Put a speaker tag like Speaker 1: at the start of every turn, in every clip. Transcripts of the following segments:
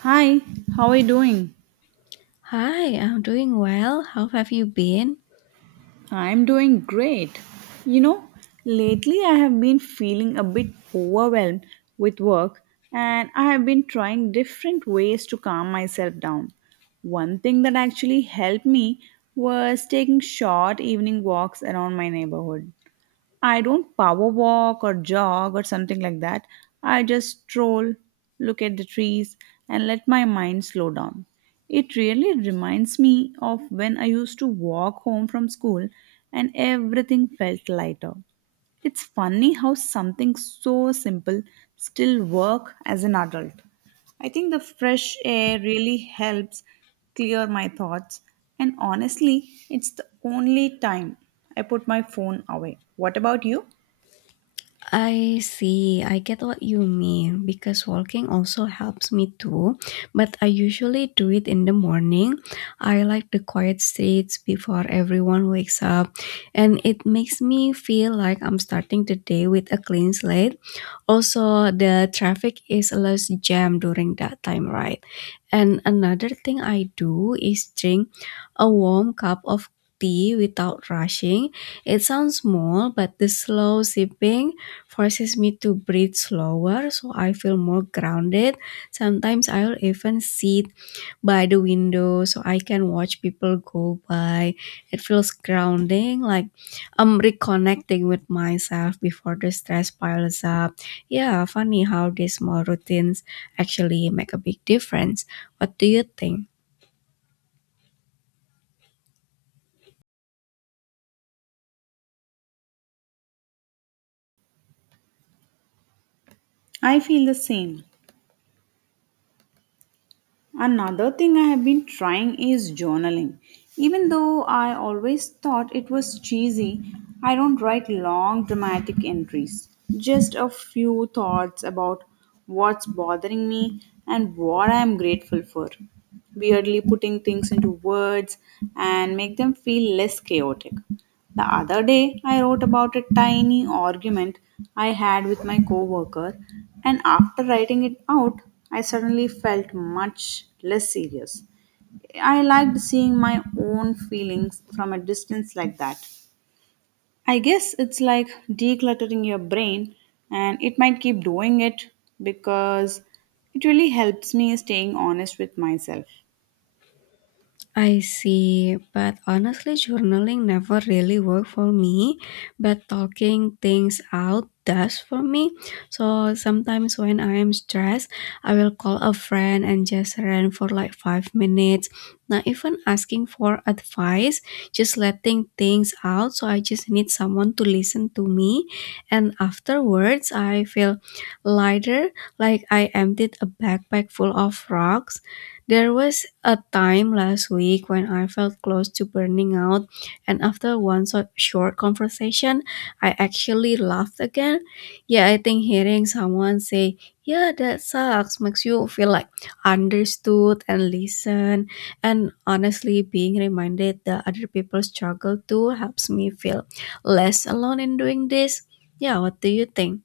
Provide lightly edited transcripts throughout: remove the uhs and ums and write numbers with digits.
Speaker 1: Hi, how are you doing?
Speaker 2: Hi, I'm doing well. How have you been?
Speaker 1: I'm doing great. You know, lately I have been feeling a bit overwhelmed with work and I have been trying different ways to calm myself down. One thing that actually helped me was taking short evening walks around my neighborhood. I don't power walk or jog or something like that. I just stroll, look at the trees, and let my mind slow down. It really reminds me of when I used to walk home from school and everything felt lighter. It's funny how something so simple still work as an adult. I think the fresh air really helps clear my thoughts and honestly, it's the only time I put my phone away. What about you?
Speaker 2: I see. I get what you mean because walking also helps me too, but I usually do it in the morning. I like the quiet streets before everyone wakes up, and it makes me feel like I'm starting the day with a clean slate. Also, the traffic is less jam during that time, right? And another thing I do is drink a warm cup of tea without rushing. It sounds small, but the slow sipping forces me to breathe slower, so I feel more grounded. Sometimes I'll even sit by the window so I can watch people go by. It feels grounding, like I'm reconnecting with myself before the stress piles up. Yeah, funny how these small routines actually make a big difference. What do you think?
Speaker 1: I feel the same. Another thing I have been trying is journaling. Even though I always thought it was cheesy, I don't write long dramatic entries. Just a few thoughts about what's bothering me and what I am grateful for. Weirdly, putting things into words and make them feel less chaotic. The other day, I wrote about a tiny argument I had with my coworker, and after writing it out, I suddenly felt much less serious. I liked seeing my own feelings from a distance like that. I guess it's like decluttering your brain, and it might keep doing it because it really helps me staying honest with myself.
Speaker 2: I see, but honestly, journaling never really worked for me. But talking things out does for me. So sometimes when I am stressed, I will call a friend and just rant for like 5 minutes. Not even asking for advice, just letting things out. So I just need someone to listen to me. And afterwards, I feel lighter, like I emptied a backpack full of rocks. There was a time last week when I felt close to burning out, and after one short conversation, I actually laughed again. Yeah, I think hearing someone say, yeah, that sucks, makes you feel like understood and listened. And honestly, being reminded that other people struggle too helps me feel less alone in doing this. Yeah, what do you think?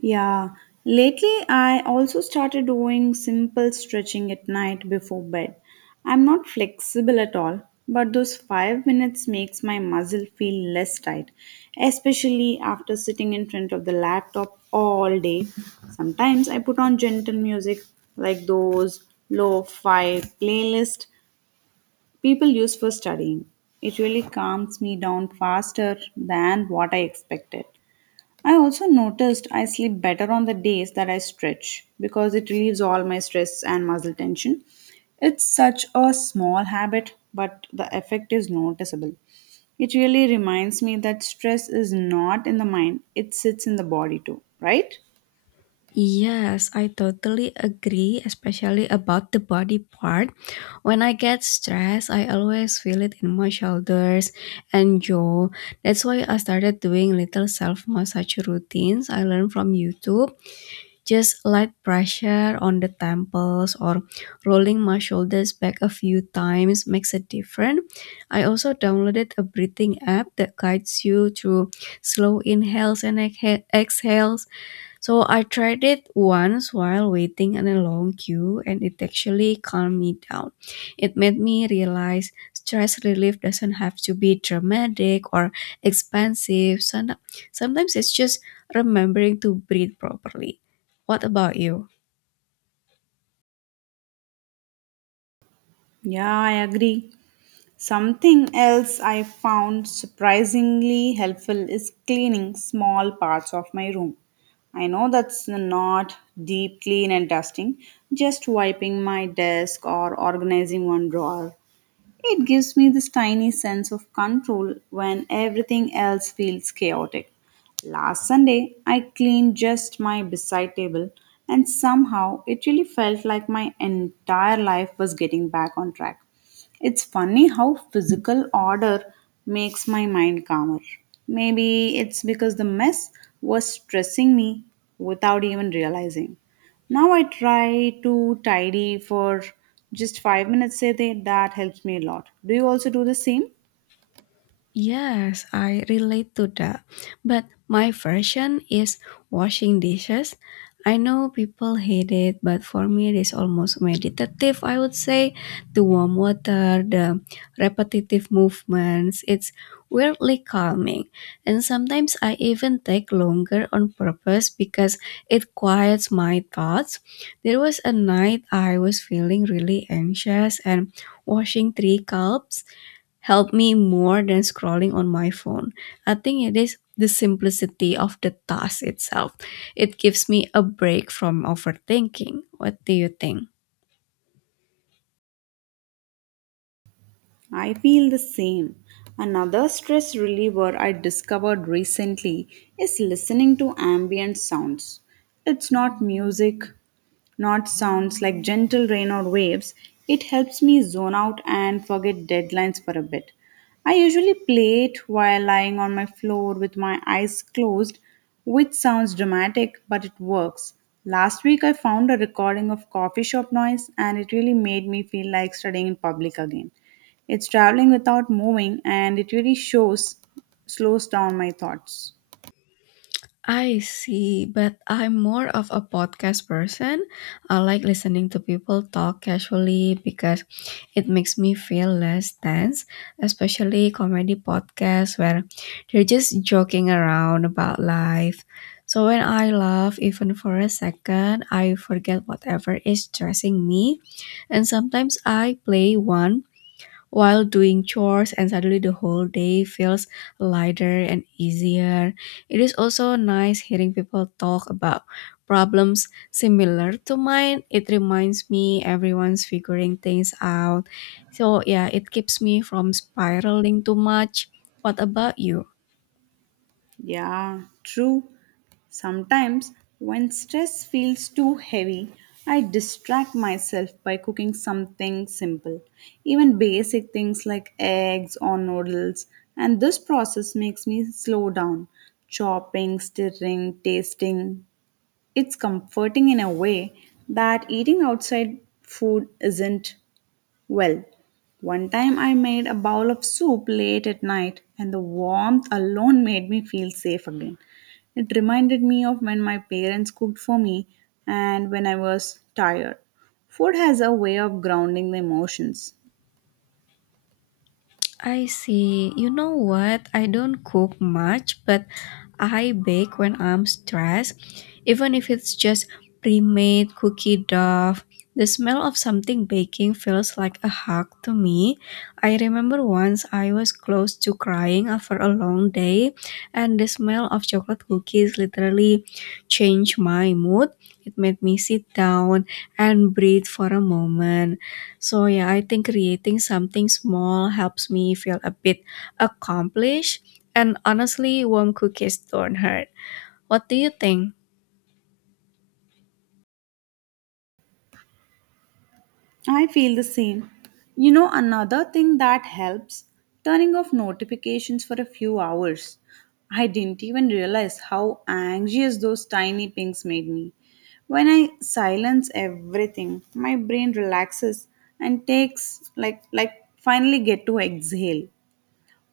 Speaker 1: Yeah, lately I also started doing simple stretching at night before bed. I'm not flexible at all, but those 5 minutes makes my muscle feel less tight, especially after sitting in front of the laptop all day. Sometimes I put on gentle music like those lo-fi playlist people use for studying. It really calms me down faster than what I expected. I also noticed I sleep better on the days that I stretch because it relieves all my stress and muscle tension. It's such a small habit, but the effect is noticeable. It really reminds me that stress is not in the mind, it sits in the body too, right?
Speaker 2: Yes, I totally agree, especially about the body part. When I get stressed, I always feel it in my shoulders and jaw. That's why I started doing little self massage routines I learned from YouTube. Just light pressure on the temples or rolling my shoulders back a few times makes a difference. I also downloaded a breathing app that guides you through slow inhales and exhales, so I tried it once while waiting in a long queue and it actually calmed me down. It made me realize stress relief doesn't have to be dramatic or expensive. Sometimes it's just remembering to breathe properly. What about you?
Speaker 1: Yeah, I agree. Something else I found surprisingly helpful is cleaning small parts of my room. I know that's not deep clean and dusting, just wiping my desk or organizing one drawer. It gives me this tiny sense of control when everything else feels chaotic. Last Sunday, I cleaned just my bedside table, and somehow it really felt like my entire life was getting back on track. It's funny how physical order makes my mind calmer. Maybe it's because the mess was stressing me without even realizing. Now I try to tidy for just 5 minutes a day. That helps me a lot. Do you also do the same?
Speaker 2: Yes, I relate to that. But my version is washing dishes. I know people hate it, but for me, it is almost meditative, I would say. The warm water, the repetitive movements, it's weirdly calming. And sometimes I even take longer on purpose because it quiets my thoughts. There was a night I was feeling really anxious and washing three cups help me more than scrolling on my phone. I think it is the simplicity of the task itself. It gives me a break from overthinking. What do you think?
Speaker 1: I feel the same. Another stress reliever I discovered recently is listening to ambient sounds. It's not music not sounds like gentle rain or waves, it helps me zone out and forget deadlines for a bit. I usually play it while lying on my floor with my eyes closed, which sounds dramatic, but it works. Last week, I found a recording of coffee shop noise, and it really made me feel like studying in public again. It's traveling without moving, and it really shows, slows down my thoughts.
Speaker 2: I see, but I'm more of a podcast person. I like listening to people talk casually because it makes me feel less tense, especially comedy podcasts where they're just joking around about life. So when I laugh, even for a second, I forget whatever is stressing me. And sometimes I play one while doing chores and suddenly the whole day feels lighter and easier. It is also nice hearing people talk about problems similar to mine. It reminds me everyone's figuring things out. So yeah, it keeps me from spiraling too much. What about you?
Speaker 1: Yeah, true. Sometimes, when stress feels too heavy, I distract myself by cooking something simple, even basic things like eggs or noodles, and this process makes me slow down. Chopping, stirring, tasting. It's comforting in a way that eating outside food isn't. Well, one time I made a bowl of soup late at night, and the warmth alone made me feel safe again. It reminded me of when my parents cooked for me and when I was tired. Food has a way of grounding the emotions.
Speaker 2: I see. You know what? I don't cook much, but I bake when I'm stressed. Even if it's just pre-made cookie dough, the smell of something baking feels like a hug to me. I remember once I was close to crying after a long day, and the smell of chocolate cookies literally changed my mood. It made me sit down and breathe for a moment. So yeah, I think creating something small helps me feel a bit accomplished. And honestly, warm cookies don't hurt. What do you think?
Speaker 1: I feel the same. You know, another thing that helps turning off notifications for a few hours. I didn't even realize how anxious those tiny pings made me. When I silence everything, my brain relaxes and takes like finally get to exhale.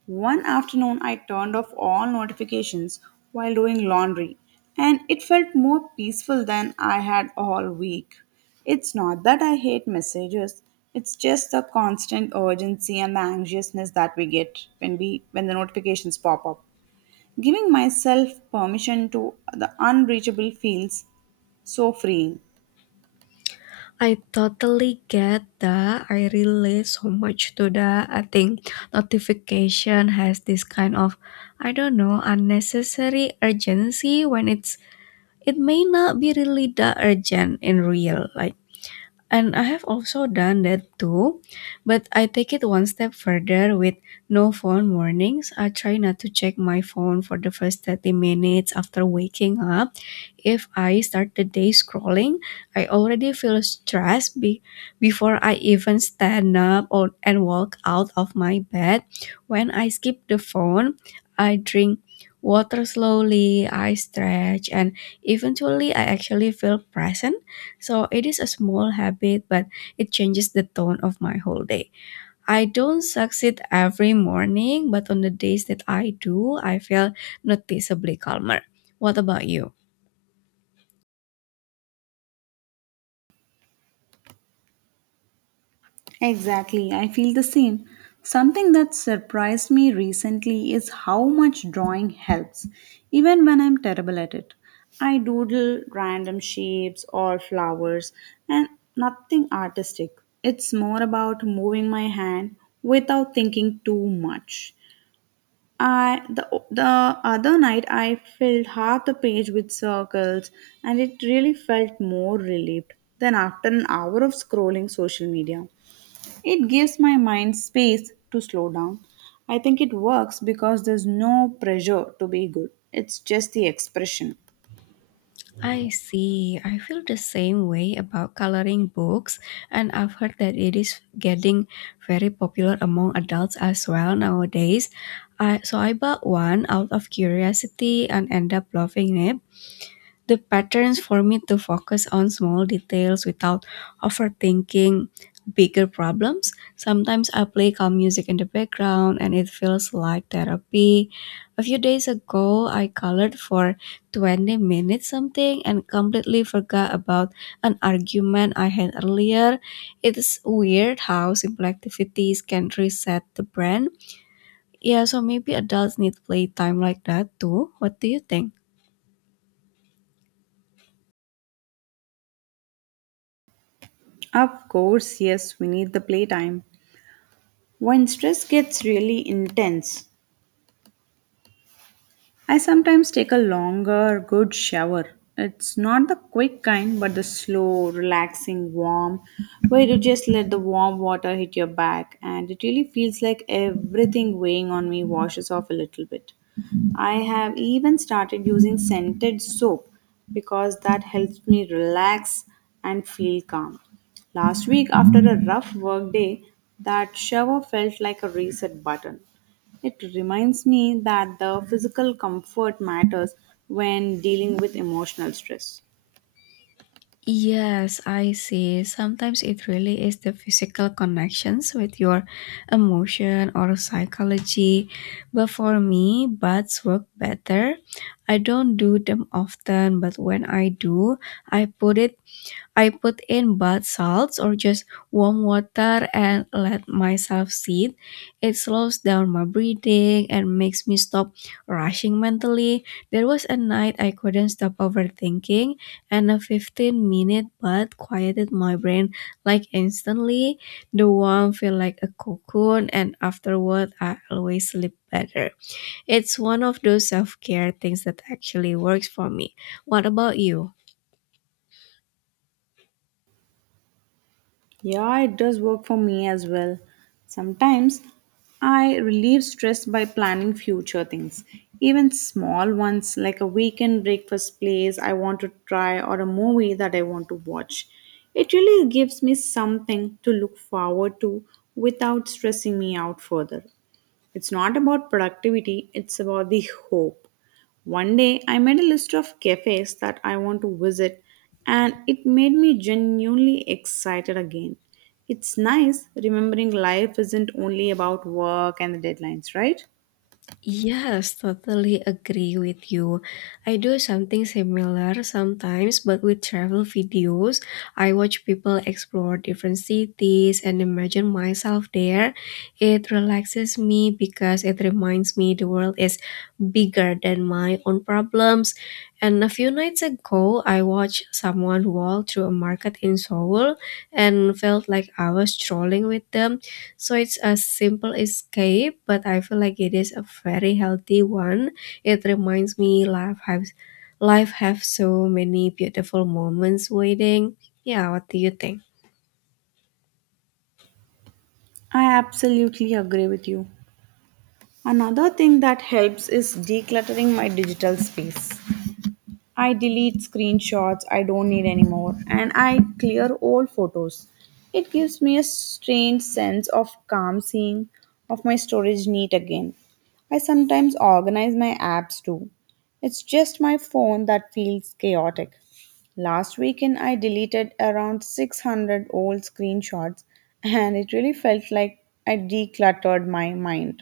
Speaker 1: One afternoon, I turned off all notifications while doing laundry, and it felt more peaceful than I had all week. It's not that I hate messages, it's just the constant urgency and the anxiousness that we get when the notifications pop up. Giving myself permission to the unreachable feels so freeing.
Speaker 2: I totally get that. I relate so much to that. I think notification has this kind of, I don't know, unnecessary urgency when it's it may not be really that urgent in real life. And I have also done that too, but I take it one step further with no phone warnings. I try not to check my phone for the first 30 minutes after waking up. If I start the day scrolling, I already feel stressed before I even stand up and walk out of my bed. When I skip the phone, I drink water slowly, I stretch, and eventually I actually feel present. So it is a small habit, but it changes the tone of my whole day. I don't succeed every morning, but on the days that I do, I feel noticeably calmer. What about you?
Speaker 1: Exactly, I feel the same. Something that surprised me recently is how much drawing helps, even when I'm terrible at it. I doodle random shapes or flowers and nothing artistic. It's more about moving my hand without thinking too much. I the other night I filled half the page with circles and it really felt more relieved than after an hour of scrolling social media. It gives my mind space to slow down. I think it works because there's no pressure to be good, it's just the expression.
Speaker 2: I see. I feel the same way about coloring books, and I've heard that it is getting very popular among adults as well nowadays. So I bought one out of curiosity and end up loving it. The patterns for me to focus on small details without overthinking bigger problems. Sometimes I play calm music in the background and it feels like therapy. A few days ago, I colored for 20 minutes something and completely forgot about an argument I had earlier. It's weird how simple activities can reset the brain. Yeah, so maybe adults need playtime like that too. What do you think?
Speaker 1: Of course, yes, we need the playtime. When stress gets really intense, I sometimes take a longer, good shower. It's not the quick kind, but the slow, relaxing, warm, where you just let the warm water hit your back, and it really feels like everything weighing on me washes off a little bit. I have even started using scented soap because that helps me relax and feel calm. Last week, after a rough work day, that shower felt like a reset button. It reminds me that the physical comfort matters when dealing with emotional stress.
Speaker 2: Yes, I see. Sometimes it really is the physical connections with your emotion or psychology. But for me, baths work better. I don't do them often, but when I do, I put it I put in bath salts or just warm water and let myself sit. It slows down my breathing and makes me stop rushing mentally. There was a night I couldn't stop overthinking, and a 15-minute bath quieted my brain like instantly. The warmth felt like a cocoon, and afterward, I always sleep better. It's one of those self care things that actually works for me. What about you?
Speaker 1: Yeah, it does work for me as well. Sometimes I relieve stress by planning future things, even small ones like a weekend breakfast place I want to try or a movie that I want to watch. It really gives me something to look forward to without stressing me out further. It's not about productivity, it's about the hope. One day I made a list of cafes that I want to visit and it made me genuinely excited again. It's nice remembering life isn't only about work and the deadlines, right?
Speaker 2: Yes, totally agree with you. I do something similar sometimes, but with travel videos, I watch people explore different cities and imagine myself there. It relaxes me because it reminds me the world is bigger than my own problems. And a few nights ago, I watched someone walk through a market in Seoul and felt like I was strolling with them. So it's a simple escape, but I feel like it is a very healthy one. It reminds me life have so many beautiful moments waiting. Yeah, what do you think?
Speaker 1: I absolutely agree with you. Another thing that helps is decluttering my digital space. I delete screenshots I don't need anymore and I clear old photos. It gives me a strange sense of calm seeing of my storage neat again. I sometimes organize my apps too. It's just my phone that feels chaotic. Last weekend I deleted around 600 old screenshots and it really felt like I decluttered my mind.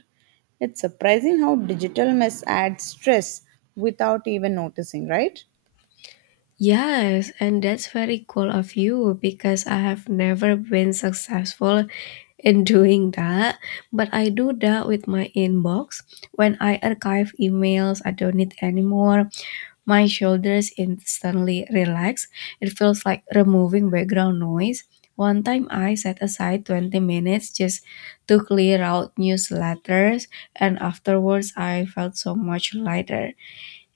Speaker 1: It's surprising how digital mess adds stress without even noticing, right?
Speaker 2: Yes, and that's very cool of you because I have never been successful in doing that, but I do that with my inbox. When I archive emails I don't need anymore, my shoulders instantly relax. It feels like removing background noise. One time I set aside 20 minutes just to clear out newsletters, and afterwards I felt so much lighter.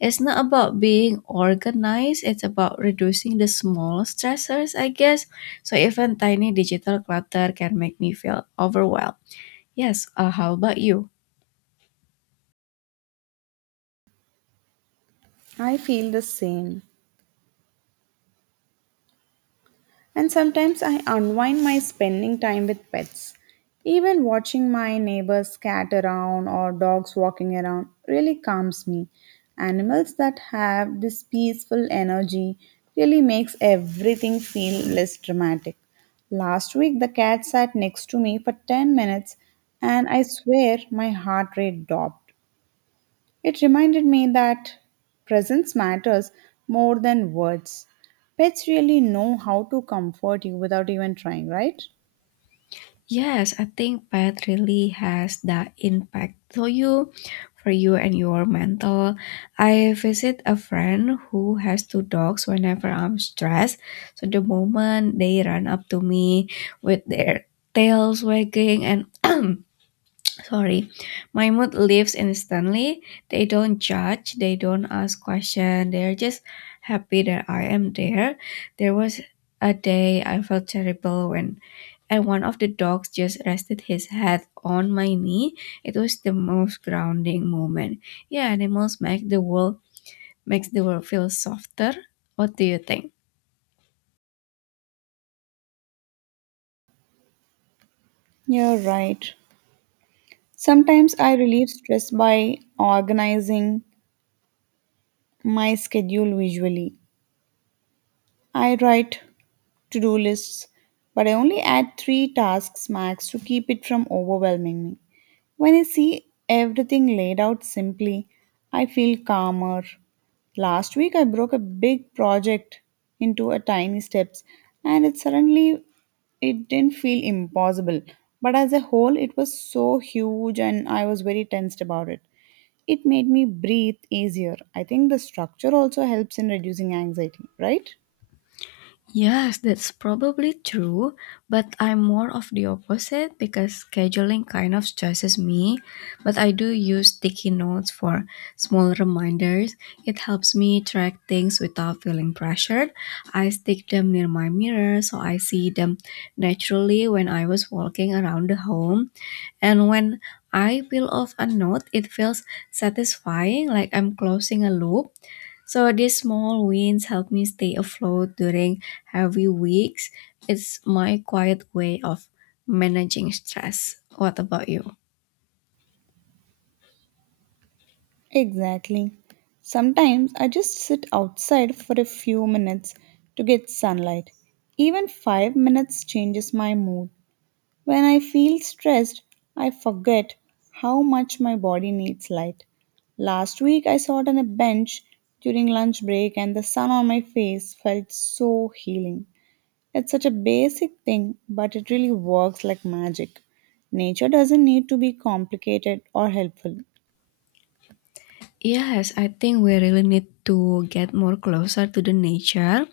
Speaker 2: It's not about being organized, it's about reducing the small stressors, I guess. So even tiny digital clutter can make me feel overwhelmed. Yes, how about you?
Speaker 1: I feel the same. And sometimes I unwind my spending time with pets. Even watching my neighbors cat around or dogs walking around really calms me. Animals that have this peaceful energy really makes everything feel less dramatic. Last week the cat sat next to me for 10 minutes and I swear my heart rate dropped. It reminded me that presence matters more than words. Pets really know how to comfort you without even trying, right?
Speaker 2: Yes, I think pet really has that impact for you and your mental. I visit a friend who has two dogs whenever I'm stressed. So the moment they run up to me with their tails wagging and sorry, Mahmud lives instantly. They don't judge, they don't ask question, they're just happy that I am there. There was a day I felt terrible when and one of the dogs just rested his head on my knee. It was the most grounding moment. Yeah, animals makes the world feel softer. What do you think?
Speaker 1: You're right. Sometimes I relieve stress by organizing my schedule visually. I write to do lists, but I only add 3 tasks max to keep it from overwhelming me. When I see everything laid out simply, I feel calmer. Last week, I broke a big project into a tiny steps, and it suddenly it didn't feel impossible. But as a whole, it was so huge, and I was very tensed about it. It made me breathe easier. I think the structure also helps in reducing anxiety, right?
Speaker 2: Yes, that's probably true, but I'm more of the opposite because scheduling kind of stresses me. But I do use sticky notes for small reminders. It helps me track things without feeling pressured. I stick them near my mirror so I see them naturally when I was walking around the home. And when I peel off a note, it feels satisfying like I'm closing a loop. So these small wins help me stay afloat during heavy weeks. It's my quiet way of managing stress. What about you?
Speaker 1: Exactly. Sometimes I just sit outside for a few minutes to get sunlight. Even 5 minutes changes my mood. When I feel stressed, I forget how much my body needs light. Last week I sat on a bench during lunch break and the sun on my face felt so healing. It's such a basic thing, but it really works like magic. Nature doesn't need to be complicated or helpful.
Speaker 2: Yes, I think we really need to get more closer to the nature.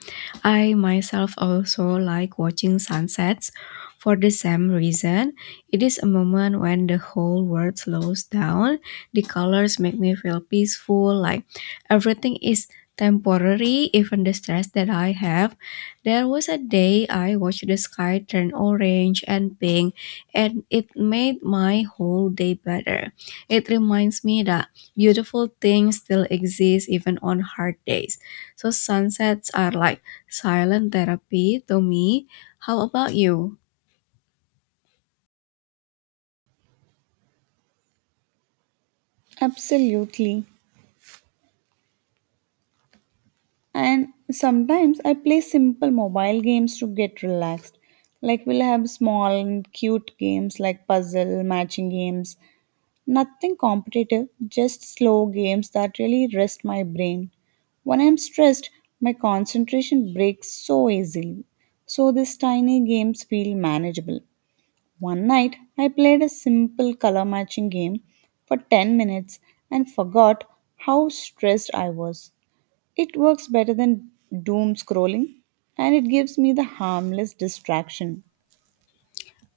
Speaker 2: I myself also like watching sunsets for the same reason. It is a moment when the whole world slows down. The colors make me feel peaceful, like everything is temporary, even the stress that I have. There was a day I watched the sky turn orange and pink, and it made my whole day better. It reminds me that beautiful things still exist even on hard days. So sunsets are like silent therapy to me. How about you?
Speaker 1: Absolutely. And sometimes I play simple mobile games to get relaxed. Like we'll have small and cute games like puzzle, matching games, nothing competitive, just slow games that really rest my brain. When I'm stressed, my concentration breaks so easily. So these tiny games feel manageable. One night, I played a simple color matching game for 10 minutes and forgot how stressed I was. It works better than doom scrolling and it gives me the harmless distraction.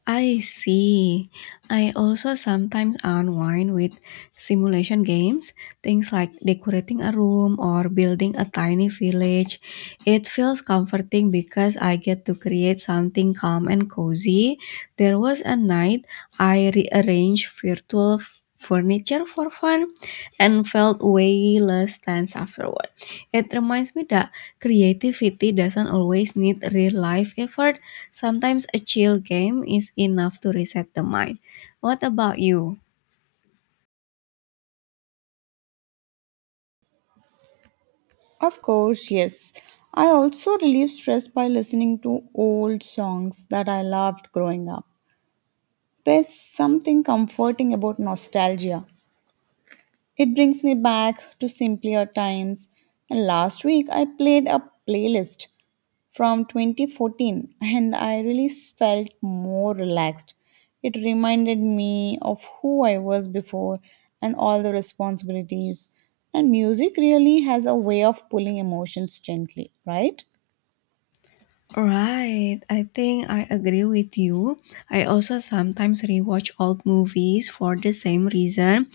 Speaker 2: I see. I also sometimes unwind with simulation games, things like decorating a room or building a tiny village. It feels comforting because I get to create something calm and cozy. There was a night I rearranged furniture for fun and felt way less tense afterward. It reminds me that creativity doesn't always need real life effort. Sometimes a chill game is enough to reset the mind. What about you?
Speaker 1: Of course, yes. I also relieve stress by listening to old songs that I loved growing up. There's something comforting about nostalgia. It brings me back to simpler times. And last week I played a playlist from 2014 and I really felt more relaxed. It reminded me of who I was before and all the responsibilities. And music really has a way of pulling emotions gently, right?
Speaker 2: Right, I think I agree with you. I also sometimes rewatch old movies for the same reason,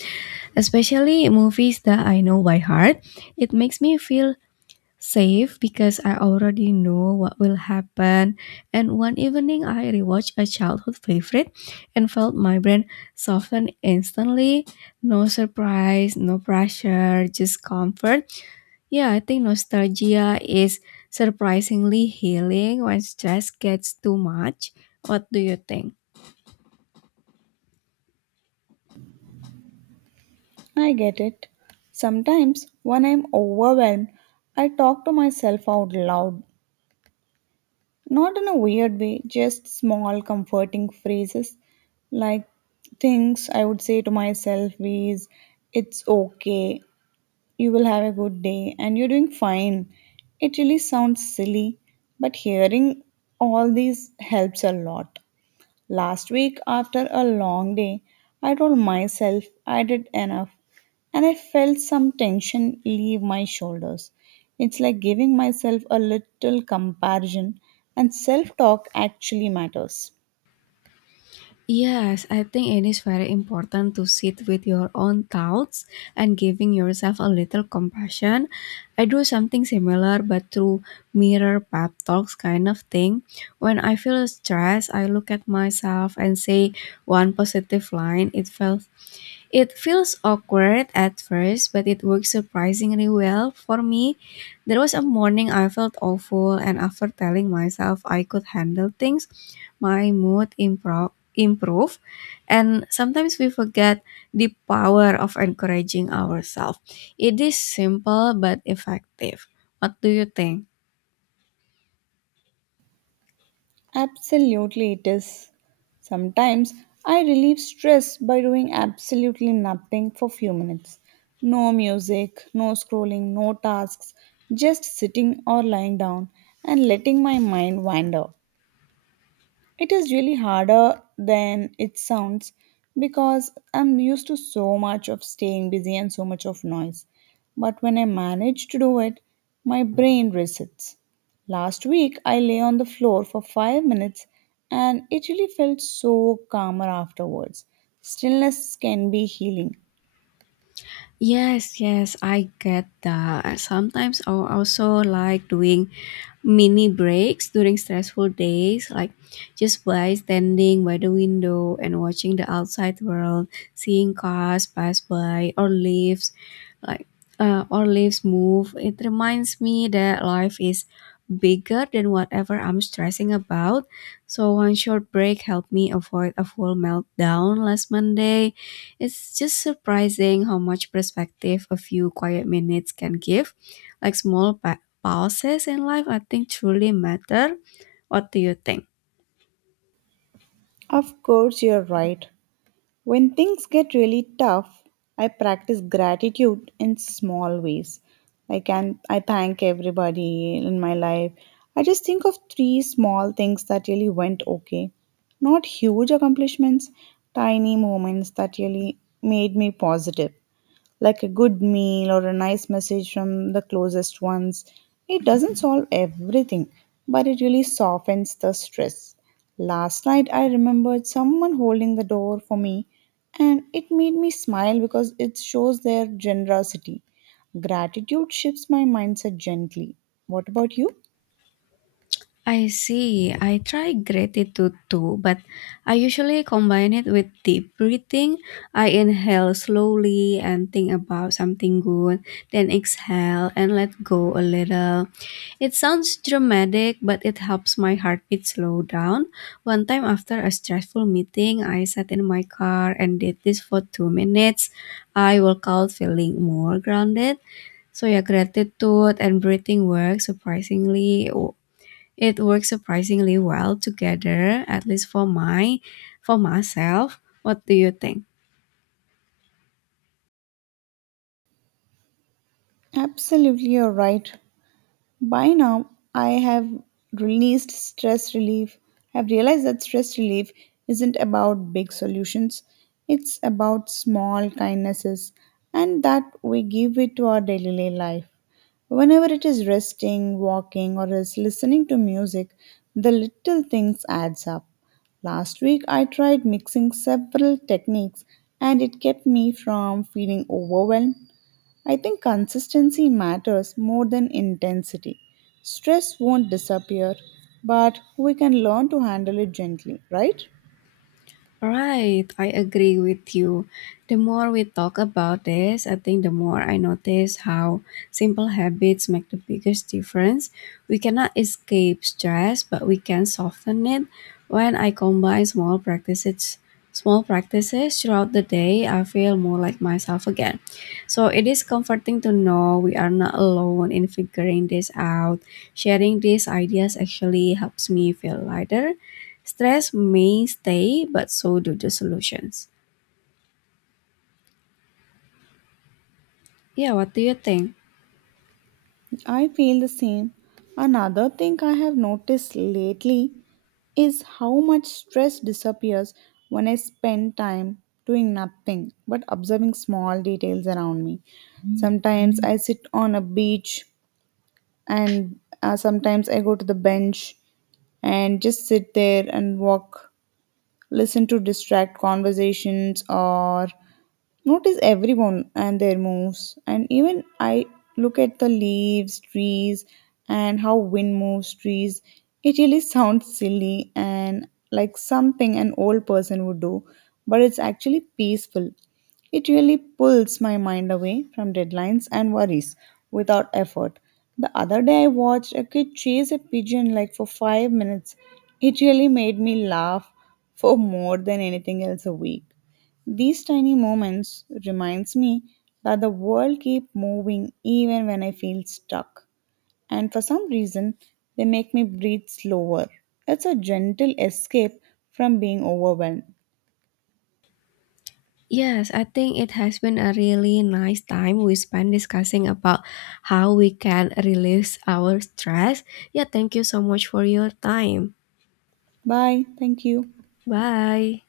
Speaker 2: especially movies that I know by heart. It makes me feel safe because I already know what will happen. And one evening, I rewatched a childhood favorite and felt my brain soften instantly. No surprise, no pressure, just comfort. Yeah, I think nostalgia is surprisingly healing when stress gets too much. What do you think?
Speaker 1: I get it. Sometimes when I'm overwhelmed, I talk to myself out loud. Not in a weird way, just small comforting phrases like things I would say to myself is it's okay you will have a good day and you're doing fine. It really sounds silly, but hearing all these helps a lot. Last week, after a long day, I told myself I did enough and I felt some tension leave my shoulders. It's like giving myself a little comparison, and self talk actually matters.
Speaker 2: Yes, I think it is very important to sit with your own thoughts and giving yourself a little compassion. I do something similar but through mirror pep talks kind of thing. When I feel stressed, I look at myself and say one positive line. It feels awkward at first, but it works surprisingly well. For me, there was a morning I felt awful, and after telling myself I could handle things, my mood improved. Improve, and sometimes we forget the power of encouraging ourselves. It is simple but effective. What do you think?
Speaker 1: Absolutely, it is. Sometimes I relieve stress by doing absolutely nothing for few minutes. No music, no scrolling, no tasks, just sitting or lying down and letting my mind wander. It is really harder than it sounds because I'm used to so much of staying busy and so much of noise. But when I manage to do it, my brain resets. Last week, I lay on the floor for 5 minutes and it really felt so calmer afterwards. Stillness can be healing.
Speaker 2: Yes, yes, I get that. Sometimes I also like doing mini breaks during stressful days, like just by standing by the window and watching the outside world, seeing cars pass by or leaves, like or leaves move. It reminds me that life is bigger than whatever I'm stressing about. So one short break helped me avoid a full meltdown last Monday. It's just surprising how much perspective a few quiet minutes can give. Like small pauses in life, I think truly matter. What do you think?
Speaker 1: Of course, you're right. When things get really tough, I practice gratitude in small ways. Like and I thank everybody in my life. I just think of 3 small things that really went okay. Not huge accomplishments, tiny moments that really made me positive like a good meal or a nice message from the closest ones. It doesn't solve everything, but it really softens the stress. Last night, I remembered someone holding the door for me, and it made me smile because it shows their generosity. Gratitude shifts my mindset gently. What about you?
Speaker 2: I see. I try gratitude too, but I usually combine it with deep breathing. I inhale slowly and think about something good, then exhale and let go a little. It sounds dramatic, but it helps my heartbeat slow down. One time after a stressful meeting, I sat in my car and did this for 2 minutes. I woke out feeling more grounded. So yeah, gratitude and breathing work surprisingly it works surprisingly well together, at least for myself. What do you think?
Speaker 1: Absolutely, you're right. By now, I have released stress relief. I've realized that stress relief isn't about big solutions, it's about small kindnesses, and that we give it to our daily life. Whenever it is resting, walking, or is listening to music, the little things adds up. Last week I tried mixing several techniques and it kept me from feeling overwhelmed. I think consistency matters more than intensity. Stress won't disappear, but we can learn to handle it gently, right?
Speaker 2: Right, I agree with you. The more we talk about this, I think the more I notice how simple habits make the biggest difference. We cannot escape stress, but we can soften it. When I combine small practices throughout the day, I feel more like myself again. So it is comforting to know we are not alone in figuring this out. Sharing these ideas actually helps me feel lighter. Stress may stay, but so do the solutions. Yeah, what do you think?
Speaker 1: I feel the same. Another thing I have noticed lately is how much stress disappears when I spend time doing nothing but observing small details around me. Sometimes I sit on a beach, and sometimes I go to the bench and just sit there and walk listen to distract conversations, or notice everyone and their moves. And even I look at the leaves, trees, and how wind moves trees. It really sounds silly and like something an old person would do, but it's actually peaceful. It really pulls my mind away from deadlines and worries without effort. The other day, I watched a kid chase a pigeon like for 5 minutes. It really made me laugh for more than anything else a week. These tiny moments reminds me that the world keep moving even when I feel stuck. And for some reason, they make me breathe slower. It's a gentle escape from being overwhelmed.
Speaker 2: Yes, I think it has been a really nice time we spent discussing about how we can release our stress. Yeah, thank you so much for your time.
Speaker 1: Bye. Thank you.
Speaker 2: Bye.